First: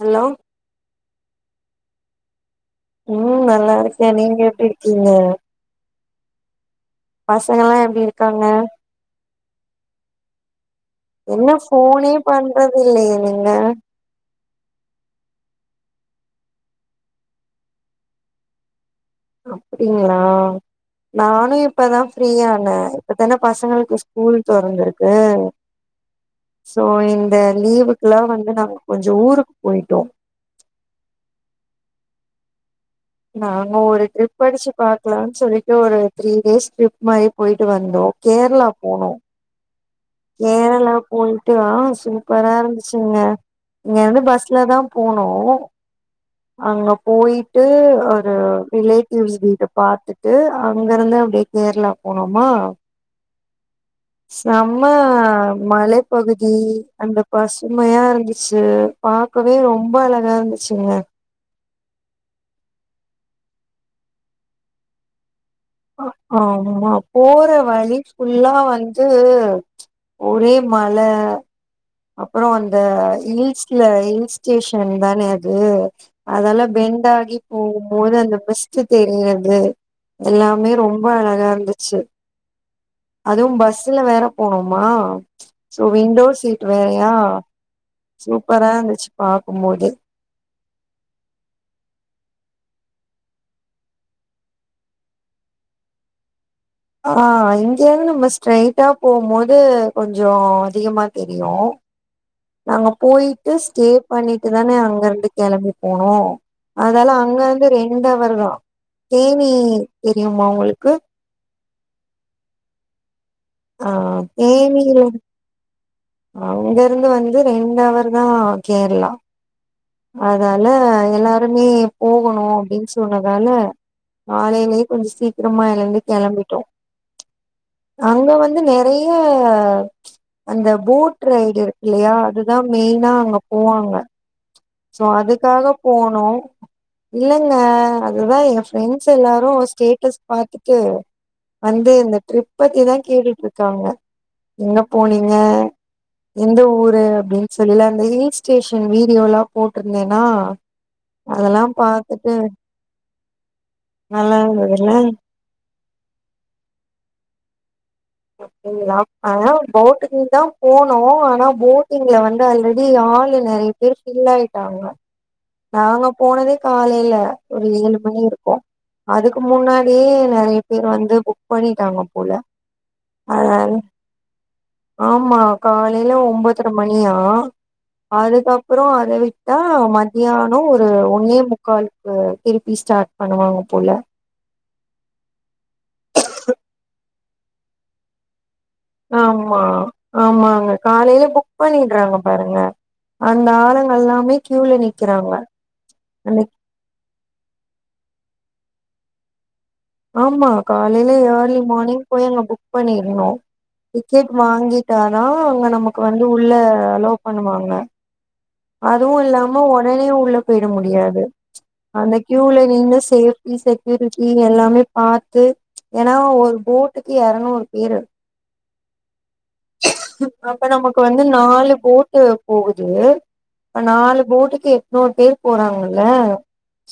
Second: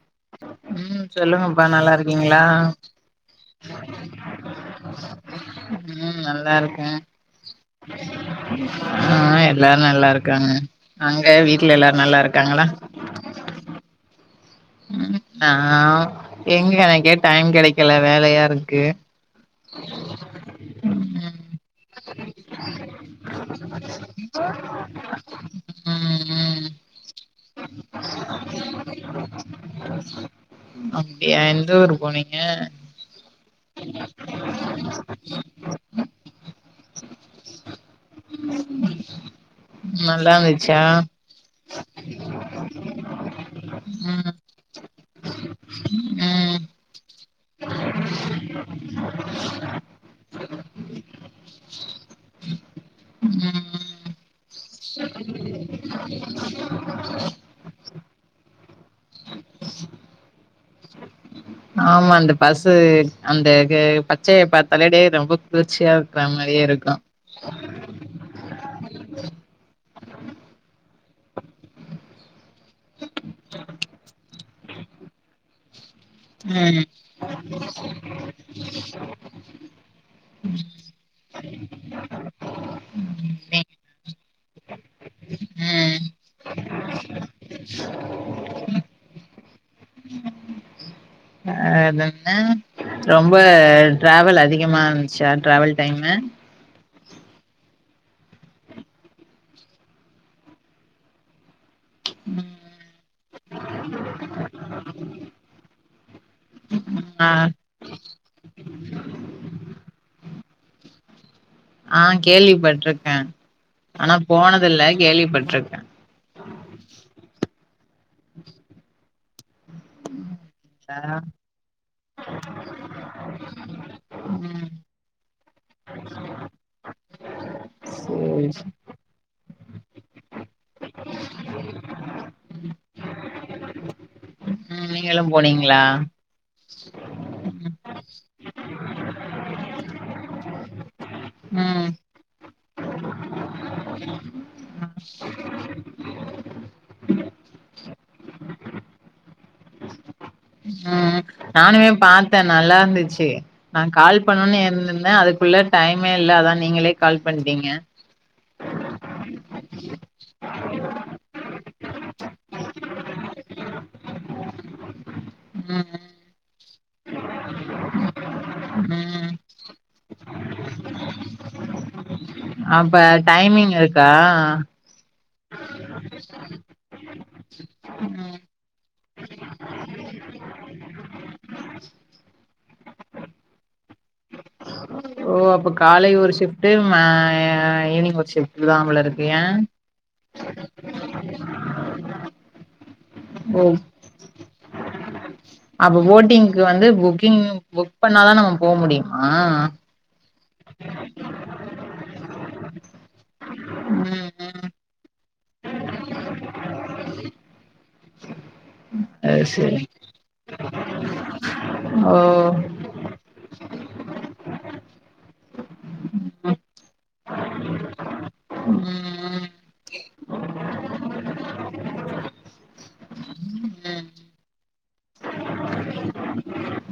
Hello ம் சொல்லுங்கப்பா நல்லா இருக்கீங்களா உம் நல்லாருக்கே நீங்க எப்டி இருக்கீங்க ம் நல்லாருக் பசங்கல்லா எப்டி இருக்காங்க ஆ எல்லாரு நல்லா இருக்காங்க அங்க இன்ன வீட்ல எல்லாரு ஃபோனே நல்லா இருக்காங்களா பண்றது இல்லையே நீங்க ம் அ எங்க எனக்கே டைம் கெடைக்கல வேலயாருக்கு அப்டிங்களா நானு இப்பதா ஃப்ரீயான இப்பதான பசங்களுக்கு ஸ்கூல் தொறந்திருக்கு ம் ம் சோ இந்த லீவுக்குல்லா வந்து நாங்க கொஞ்சோ ஊருக் போய்ட்டோ க நாங்க ஒரு ட்ரிப் படிச்சு பாக்கலான் சொல்லிட்டு ஒரு த்ரீ டேஸ் ட்ரிப் மாரி போய்ட்டு வந்தோ கேரளா போனோ நல்லா இருந்துச்சா கேரளா போயிட்டு சூப்பரா இருந்துச்சுங்க இங்க வந்து ம் பஸ்ல தா போனோ ம் அங்க போயிட்டு ஒரு ரிலேட்டிவ்ஸ் வீட பாத்துட்டு அங்க இருந்தா அப்படியே கேரளா போனோமா ம் செம்ம மலைப்பகுதி அந்த பசுமையா இருந்துச்சு பாக்கவே ரொம்ப அழகா இருந்துச்சுங்க ஆமா அந்த பசு அந்த ஆ பச்சைய பாத்தாலே டே ரொம்ப குளிர்ச்சியா இருக்கற மாரியே ஆமா இருக்கு போற வழி ஃபுல்லா வந்து ம்ச் ஒரே ம நால அப் அப்புறோ அந்த ஹில்ஸ்ல ஹில்ஸ் ஸ்டேஷன் தானே அது அதொலா பெண்டு ஆகி போகும்போது அந்த மிஸ்டு தெரியிறது எல்லாமே ரொம்ப அழகா இருந்துச்சு அதுவும் ம் பஸ்ல வேற போனோமா சோ ம் விண்டோ சீட் வேறையா சூப்பரா இருந்துச்சு பாக்குபோது ஆ அதேன்னா ரொம்ப டிராவல் அதிகமா இருந்துச்சா டிராவல் டைம்மு ஆ இங்கேந்து நம்ம ஸ்ட்ரைட்டா போம்போது கொஞ்சு அதிகமா தெரியு நாங்க போயிட்டு ஸ்டே பண்ணிட்டு தானே அங்க இருந்து கெளம்பி போனோ அதால ஆ அங்க இருந்து ரெண்ட அவர் தா தேனி தெரியுமா உங்குளுக்கு ஆ கேள்விப்பட்டிருக்கே ஆ தேனில கேள்விப்பட்ருக்கே அங்க இருந்து வந்து ரெண்டு அவர் நா கேரு ல்லா அதானால ஆ எல்லாருமே போகணு அப்படின்னு சொன்னதால ம் காலையிலயே கொஞ்சூ சீக் சீக்கிரமா எழந்து கிளம்பிட்டோ அங்க வந்து சேரி வந்து சேரி. நெறையா ம்ச் அந்த போட் ரைடு இருக்கு இல்லையா அதுதா மெயினா அங்க போவாங்க ம் சோ நீங்களு அதுக்காக போனீங்களா போனோ இல்லைங்க அதுதா எ ஃப்ரெண்ட்ஸ் எல்லாரு ஸ்டேட்டஸ் பாத்துட்டு ம் வந்து இந்த ட்ரிப் பத்திதா கேட்டுட்டு இருக்காங்க எங்க போனீங்க எந்த ஊரு அப்படின்னு சொல்லில அந்த ஹில் ஸ்டேஷன் வீடியோலா உம் நானுமே பாத்துட்டு பாத்தே நல்லா இருந்துச்சு நா கால் நல்லா பண்ணன்னனு இருந்ததுல்ல இருந்திருந்தே அதுக்குள்ள டைமே இல்ல அதா நீங்களே கால் பண்ணிட்டீங்க அப்டிங்ளா ஆனா போட்டிங்தா போனோ ஆனா போட் டிங்ல வந்து ஆல்ரெடி ஆளு நறைய பேர் ஃபில் ஆயிட்டாங்க நாங்க ம் போனதே காலையில ஒரு ஏழு மணி இருக்கும் ம் அதுக்கு முன்னா ப்டே நறைய பேர் வந்து புக் பண்ணிட்டாங்ளா போல அப்ப டைமிங் இருக்கா ம்மா காலையில ஒம்போத்துர மணியா அதுக்கப்புறோ அத விட்டா மத்தியானோ ஒரு ஒன்னே முக்கால்க்கு திருப்பி ஸ்டார்ட் பண்ணுவாங்க போல ஓ அப்போ காலை ஒரு ஷிஃப்டு ம ஈவினிங் ஒரு ஷிஃப்ட் ஆமா ஆமாங்க காலையில புக் பண்ணி ட்றாங்க பாருங்க அந்த ஆளுங்கள்ல்லாமே கியூல நிக்கிறாங்களா அப்போ போட்டிங்க்கு வந்து புக்கிங் புக் பண்ணா தா நம்ம ம் போ முடியுமா ஆமா பண்ணியிற்ணு ம் டிக்கெட் ம் வாங்கிட்டா தா அங்க நமக்கு வந்து உள்ள அலோ பண்ணுவாங்க அதுவு அது இல்லாம சரி ஒடனே உள்ள போயி ட முடியாது அந்த ஓ கியூல நீங்க சேஃப்டி செக் [unintelligible] நீங்க எல்லாமே பாத்து ஏன்னா ஒரு போட்டுக்கு எரநூறு பேரு ம் அப்ப நமக்கு வந்து நாலு போட்டு போகுது அ நாலு போட்டுக்கு எட்நூறு பேர் போறாங்கல்ல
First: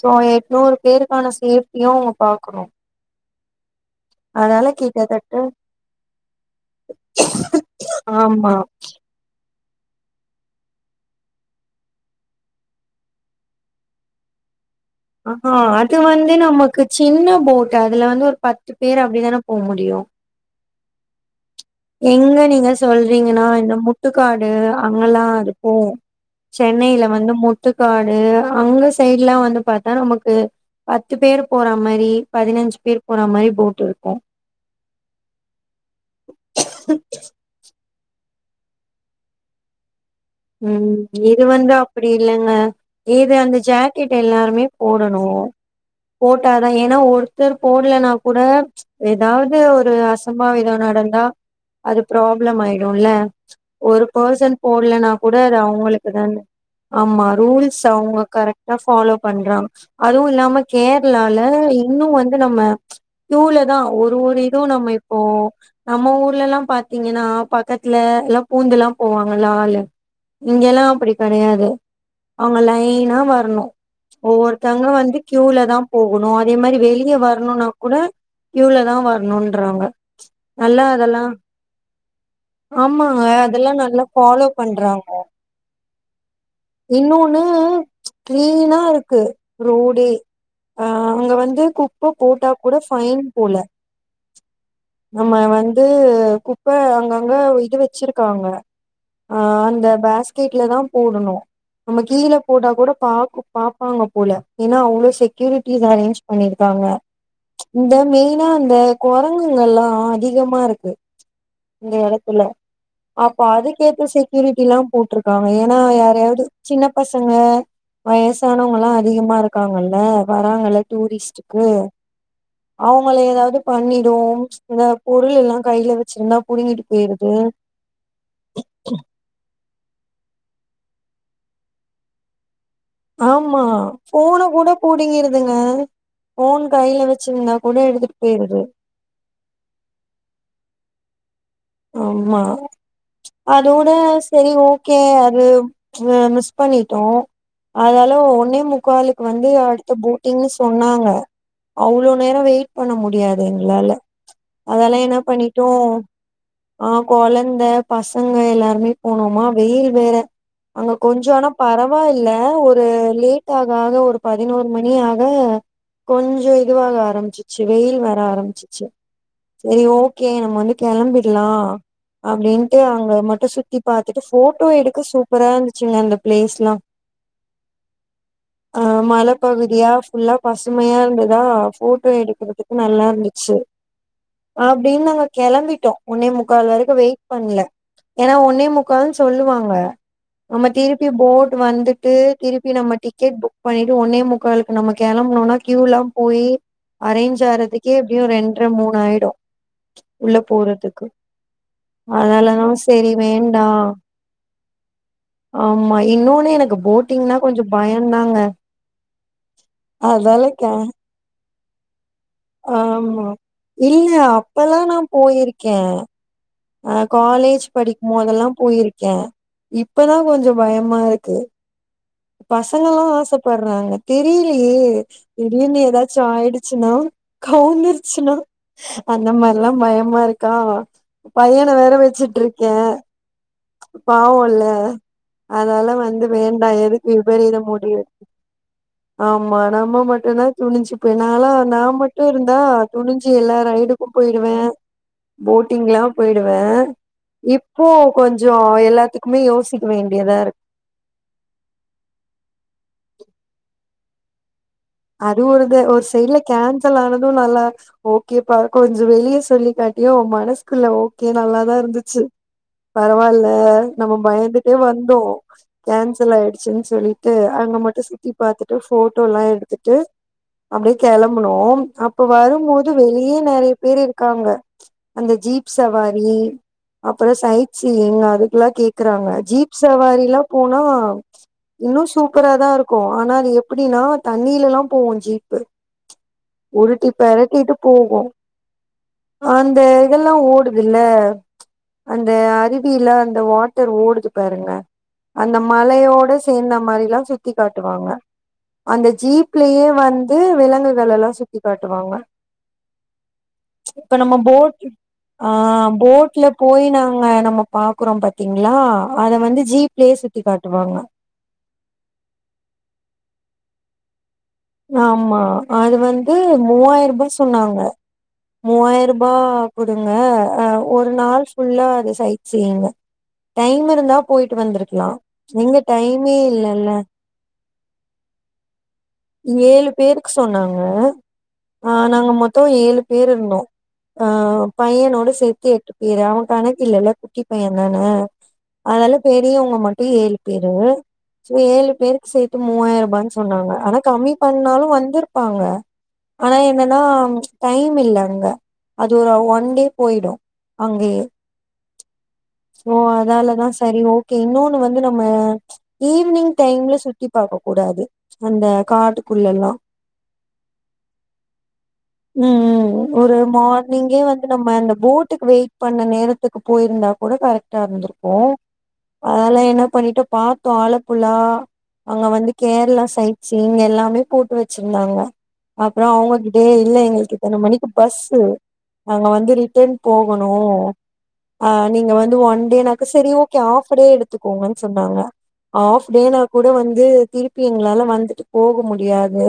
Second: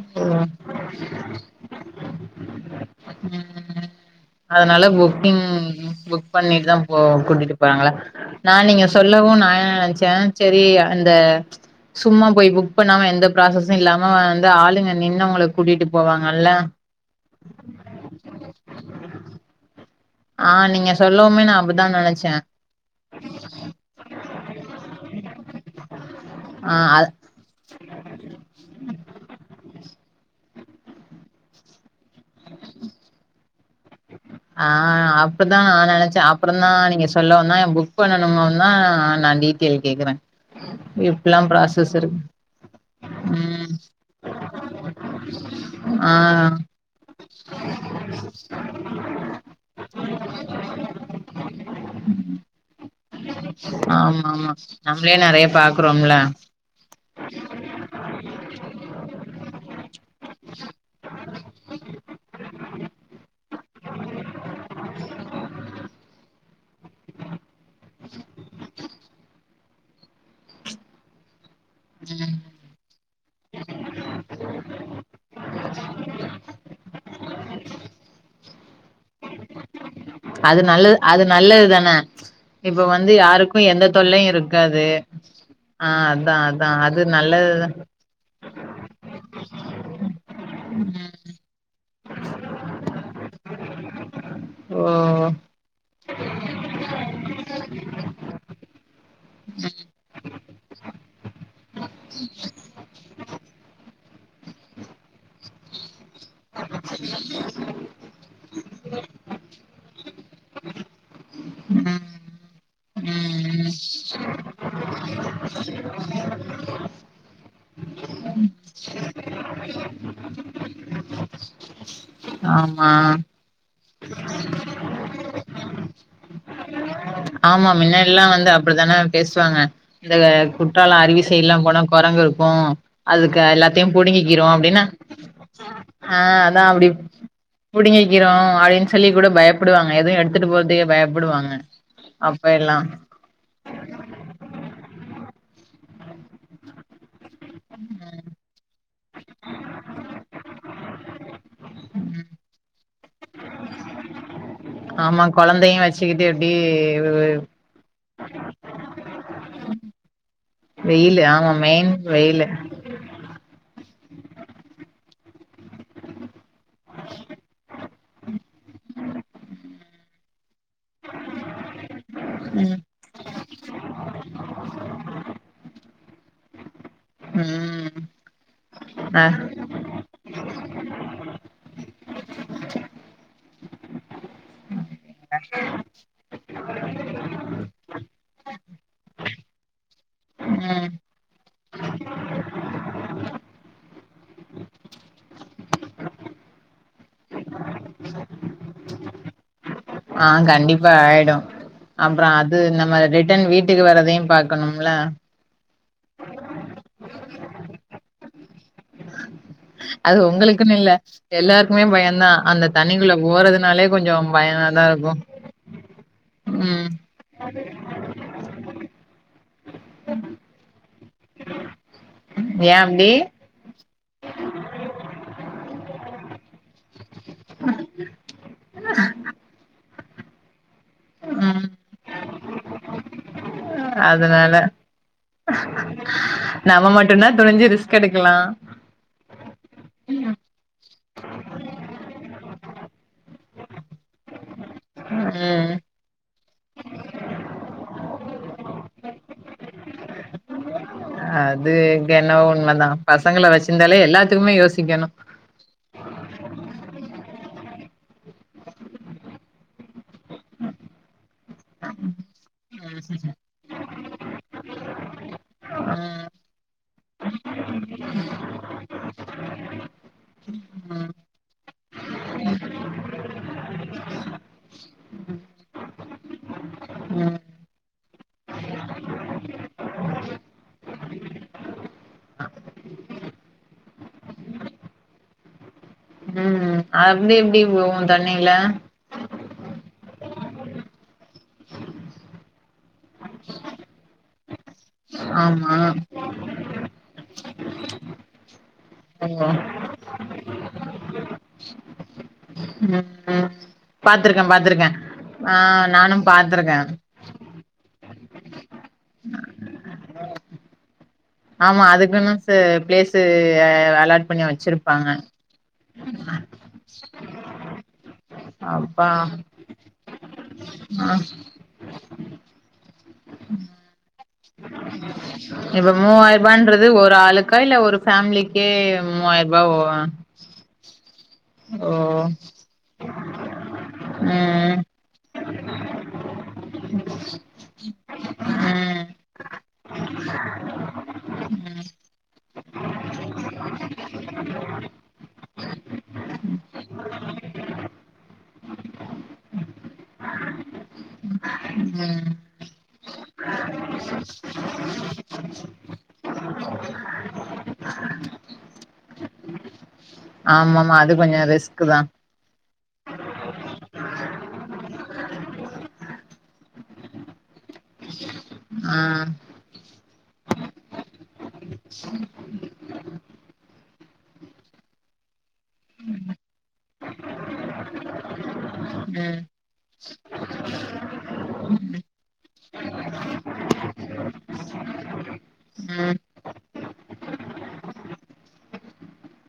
சோ ம் எட்நூறு பேருக்கான சேஃப்டியும் அவுங்க பாக்கணு ம் அதனால புக்கிங் புக் பண்ணிட்டு தான் போ கூட்டிட்டு போறாங்களா ஆமா நா நீங்க சொல்லவு நா ஏ நச்சே சேரி அ அந்த சும்மா போய் புக் பண்ணாம எந்த ப்ராசசும் இல்லாம வந்து ஆளுங்க ஆ நின்னவங்கள ஆ கூட்டிட்டு அது வந்து போவாங்கல்ல நமக்கு சின்ன போட்டு அதுல வந்து ஒரு பத்து பேர் அப் ப்டிதானே போ முடியும் ஆ நீங்க சொல்லோமே நா அப் எங்க நீங்க சொல்றீங்கன்னா இந்த முட்டுக்காடு அங்கல்லா இருக்கும் ஆ சென்னையில அது வந்து முட்டுக்காடு அங்க சைட்லா வந்து பாத்தா நமக்கு பத்து பேர் போறா மாரி பதினஞ்சு பேர் போறா மாரி போட் இருக் ஆ அப்பதா நெனச்சாப்புல னா நீங்க சொல்லோன்னா ஏன் புக் பண்ண பண்ணனுன்னா நா டீட்டெய்ல் கேக்குறே ம் இப்டிலா இது வந்து ப்ராசஸ் அப்புடி இருக்கு இல்லங்க ஏது அந்த ம் ஜாக்கெட் எல்லாருமே போடணு ஆ போட்டாதா ஏனா ஒரு தர் போட்லன்னா கூட ஏதாவது ஒரு அ அசம்பாவிதோ நடந்தா அது ப்ராப்ளம் ஆய் வெயிலா ஒரு ஆமா ஆமா பேர்சன் போடலனா நம்ளே எதோ நெறைய வா அவ்ங்களுக்கு பாக்குறோம்ல தான ஆமா ரூல்ஸ் அவ்ங்க கரெக்ட்டா ஃபாலோ பண்றாங்க அதுவு இல்லாம கேர்ளால இன்னு வந்து நம்ம க்யுலதா ஒரு ஒரு இது நம்ம இப்போ நம்ம ஊர்லலா பாத்தீங்கனா பக்கத்துலலா பூந்துலா போவாங்கள ஆளு இங்கெல்லா அப்டி கெடையாது ம் அவ்ங்க லைனா வர்ணு ஒவ்வொருத்தவ்ங்ளு வந்து க்யூல தா போகணு அதே மாரி வெளிய வரணுனா கூட க்யூல தா வரணுன்றாங்க அது நல்லா நல்ல அதெல்லா அது நல்லது தான இப்ப வந்து ஆமாங்க யாருக்கு அதெல்லா எந்த நல்லா தொல்லையு ஃபாலோ இருக்காது ஆஹ் அதா அது அதா இன்னோன்னு நல்லதுதா க்ளீனா இருக்கு ரோடே அஹ் அங்க வந்து குப்ப போட்டா கூட ஃபைன் போல ஓ நம்ம வந்து குப்ப அங்க கூட ஒரு இது வச்சிருக்காங்க ஆஹ் அந்த பாஸ் கேட்லதா போடணு நம்ம கீழ போட்டா கூட பா பாப்பாங்க போல ஏனா அவ்ளோ செக்யூரிட்டி வேலன் சொ பண்ணிருக்காங்க இந்த மே அந்த கொரங்குங்க எல்லா அதிகமா இருக்கு இந்த ம் எடத்துல அப்ப ம் ம் அதுக்கேத்த செக்யூரிட்டிலா போட்ருக் அஹ் வேனா யாரோடு சின்ன பசங்க வயசானவ்ங்களா அதிகமா இருக்காங்கல்ல வராங்கல்ல டூரிஸ்டுக்கு ஆமா பண்ணிடுவோம் இந்த பொருளெல்லா கைல வச்சிருந்தா புடுங்கிடு ஆமா முன்னாடிலா வந்து அப்டித்தானே பேசுவாங்க இந்த குற்றால அருவி சைட்லா போனா கொரங்கிருக்கு அதுக்கார் ஆமா எல்லாத்தையு ஃபோன புடுங்கிக்கிரு கூட அப்டின்னு புடுங்கிருதுங்க ஆஹ் அதா ஃபோன் அப்டி கையில வச்சிருந்தா கூட எடுத்துட்டு புடுங்கிக்கிரு போயிருது அப்டின்னு சொல்லி கூட பயப்புடுவாங்க எதுவு எடுத்துட்டு போ அதிக பயப்புடுவாங்க ஆமா அத விட செரி ஓகே அது அஹ் மிஸ் பண்ணிட்டோ அதனால ஒன்னே முக்காலுக்கு வந்து அடுத்த போட்டிங்ன்னு சொன்னாங்க அவ்ளோ நேர வெயிட் பண்ண முடியாது எங்களால அதெல்லா என்ன ஆமா பண்ணிட்டோ கொழந்தையு வச்சுக்கிட்டு எப்டி ஆஹ் கொலந்த பசங்க எல்லாருமே போனோமா வெயில் வேற அங்க வெயிலு கொஞ்சோ ஆனா ஆமா மெயின் பரவா இல்ல வெயிலு ஒரு லேட் ஆ ஆக ஒரு பதினோரு மணியாக கொஞ்சோ இதுவாக ஆரம்பிச்சிச்சு வெயில் வர ஆரம்பிச்சுச்சு சரி ஓகே நம்ம வந்து கிளம்பி ர்லா அப்டின்ட்டு ம் அங்க மட்டும் சு சுத்தி பாத்துட்டு போட்டோ எடுக்க சூப்பரா இருந்துச்சுங்க அந்த பிளேஸ்லாம் ம் ஆஹ் ஆ மலப்பகுதியா ஃபுல்லா பசுமையா இருந்ததா போட்டோ எடுக்குறதுக்கு நல்லா இருந்துச்சு அப்டின் நாங்க கெளம்பிட்டோம் ஒன்னே முக்கால் வரைக்கும் வெயிட் பண்ல ஏன்னா ஒன்னே முக்கால்னு சொல்லுவாங்க நம்ம ம் திருப்பி போட் வந்துட்டு திருப்பி நம்ம டிக்கெட் புக் பண்ணிட்டு ஒன்னே முக்காலுக்கு நம்ம கிளம்பனும்னா கியூல்லாம் போயி அரேஞ்ச் ஆறதுக்கே எப்டியும் ரெண்ர மூணியிடும் ஆஹ் கண்டிப்பா ஆயிடும் அப்புறம் அதனால அது தா நம்ம செரி ரிட்டன் வேண்டா வீட்டுக்கு வரதையும் பாக்கணும்ல ஆமா இன்னொன்னு எனக்கு போட்டிங்னா கொஞ்சோ பயோதாங்க அது உங்களுக்குன்னு இல்ல எல்லாரு குமே பய ஆமா இல்ல அப்பல்லா பயமாதா நா இருக்கு போயிருக்கே ம் அஹ் காலேஜ் படிக்கும் போதெல்லா போயிருக்கே இப்பதா கொஞ்சோ பயமா இருக்கு ஏ பசங்களு அப்டி ஆசப்படுறாங்க தெரிலேயே திடீர்னு ஏதாச்சு ஆயிடுச்சுனா கவுந்துருச்சுனா அந்த மாரிலா பயமா இருக்கா ம் பையன வேற வெச்சுட்டிருக் கே அதனால பாவோல்ல அதால வந்து வேண்டா நம்ம எதுக்கு மட்டும்னா விபரீத துணிஞ்சு ரிஸ்க் முடிவு எடுக்கலா ஆமா நம்ம மட்டுனா துணிஞ்சுப்ப நாலா நா மட்டு இருந்தா துணிஞ்சு எல்லா ரைடுக்கு போயிடுவே ம் போட்டிங்லா போயிடுவே இப்போ கொஞ்சோ எல்லாத்துக்குமே யோசிக்க வேண்டியதா இருக் அது என்னவோ உண்மதா பசங்கள வச்சிருந்தாலே எல்லாத்துக்குமே யோசி அது ஒரு க ஒரு சைட்ல கேன்சல் ஆனது து நல்லா ஓகேப்பா கொஞ்சோ வெளிய சொல்லிக்காட் யோ மனசுக்குள்ள ஓகே நல்லாதா இருந்துச்சு பரவால நம்ப பயந்துட்டே வந்தோ கேன்சல் ஆயிடுச்சுன்னு சொல்லிட்டு அங்க மட்டு சுத்தி பாத்துட்டு ஃபோட்டோலா எடுத்துட் டு அப்டியே கெளம்புனோ அப்ப வரும்போது வெளியே நெறைய பேர் இருக்காங்க அந்த ஜீப் சவாரி அப்றோ ம் சைட் சீயிங் அதுக்குல்லா கேக்குறாங்க ஜீப் சவாரிலா போனா இன்னு சூப்பரா தா இருக்கு ஆனா அது எப்டின்னா தண் நீல்லலா போவோ ஜீப்பு உருட்டி அப்டி எப்டி பெரட்டிட்டு போவோ போகு தண்ணில அந்த இதெல்லா ஓடுதுல அந்த அறிப் கீல அந்த வாட்டர் ஓடுது பருங்க அந்த ஆமா மலையோட சேந்தா மாரிலா சுத்தி காட்டுவாங்க அந்த ஓ ஜீப்லயே வந்து விலங்குகளல்லா சுத்தி காட்டுவாங்க ம் இப்ப நம்ம பாத்துருக்கே போட் பாத்துருக்கே ஆ ஆஹ் நானு போட்ல போய் பாத்துருக்கே நாங்க நம்ப பாக்குறோ பாத்தீங்களா அத வந்து ஜிப்லயே சுத்தி காட்டுவாங்க ஆமா அதுக்குன்ன ச பிளேஸ்சு அலாட் பண்ணி வெச் ஆமா அது வந்து மூவாயிரூபா சொன்னாங்க அப்பா மூவாயிரூபா கொடுங்க அஹ் ஒரு ஆ நாள் ஃபுல்லா அது சை செரிங்க டைமிருந்தா போய்ட்டு வந்திருக்கலா எங்க இப்ப டைமே மூவாயிரூபான்றது இல்லல்ல ஒரு ஆளுக்கு கையில ஒரு ஃபேமிலிக்கே மூவாயிர ரூபா ஏலு பேருக்கு சொன்னாங்க ஓ ஓ ஆஹ் நாங்க மொத்தோ ஏலு பேர் இருந்தோ அஹ் ம் பையனோட சேத்து எட்டு பேரு அவ கணக்கில்லல்ல குட்டி பைய தானே ம் அதால பெரிய வங்க மட்டு ஏலு பேரு சோ ஏலு பேருக்கு சேத் மூவாயிரூபான்னு சொன்னாங்க ஆனா கம்மி பண்ணாலு வந்துருப்பாங்க ஆனா என்னன்னா டைம் இல்ல அங்க அது ஒரு ஒன் டே போயிடு அங்கயே உம் சோ அதாலதா சரி ஓகே இன்னொன்னு வந்து நம்ம ஈவினிங் டைம்ல சுத்தி பாக்கக் கூடாது அந்த காட்டுக்குள்ளலா ஆமமா அது கொஞ்சோ ரிஸ்க்கு தா ம் ம் ஒரு மார்னிங்கே வந்து நம்ம அந்த போட்டுக்கு வெயிட் பண்ண நேரத்துக்கு போயிருந்தா கூட கரெக்ட் கரட்டா இருந்திருக்கு ஆ அதெல்லா என்ன பண்ணிட்டோ பாத்தோ ஆலப்புழா அங்க வந்து கேரளா சைட் இங்க எல்லாமே போட்டு வச்சிருந்தாங்க அப்புறோ அவுங்ககிட்டயே இல்ல எங்களுக்கு இத்தன மணிக்கி பஸ்ஸு நாங்க ம் வந்து ரிட்டன் போகணு அஹ் நீங்க வந்து ஒன் டேனாக்கா செரி ஓகே ஹப்ஃடே எடுத்துக்கோங்கன் சொன்னாங்க ம் ஹாப்ஃடேனா கூட வந்து திருப்பி எங்களால வந்து போக முடியாது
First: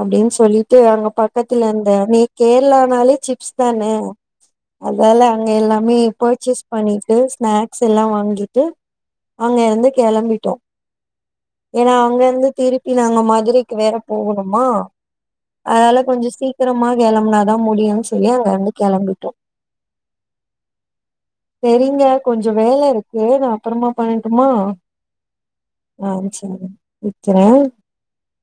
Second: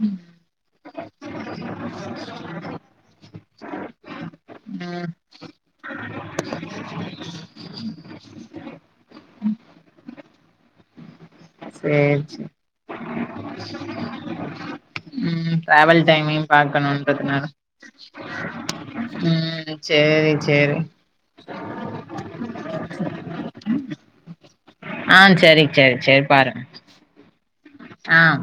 அப்டின்னு சொல்லிட்டு அங்க பக்கத்துல இருந்த நீ கேரளானாலே சிப்ஸ் தான ம் அதால அங்க எல்லாமே பர்ச்சேஸ் பண்ணிட்டு ஸ்நாக்ஸ் எல்லா வாங்கிட்டு அங்கருந்து கெளம்பிட்டோ ஏனா சேரி அங்கருந்து சேரி திருப் இதுல நாங்க மதுரைக்கு வேற போகணுமா ம் அதனால டிராவல் கொஞ்சோ டைமையு சீக்கிரமா பாக்கணுன்றதுனால கெளம்பனாதா முடியுன்னு சொல்லி அங்கருந்து கெளம்பிட்டோ ம் சேரி சேரி சேரிங்க கொஞ்சோ வேலருக்கு நா அப்புற மா பண்ணட்டுமா ஆஹ் செரி செரி ஆ செரி பாருங்க வெக்கிறே ஆஹ்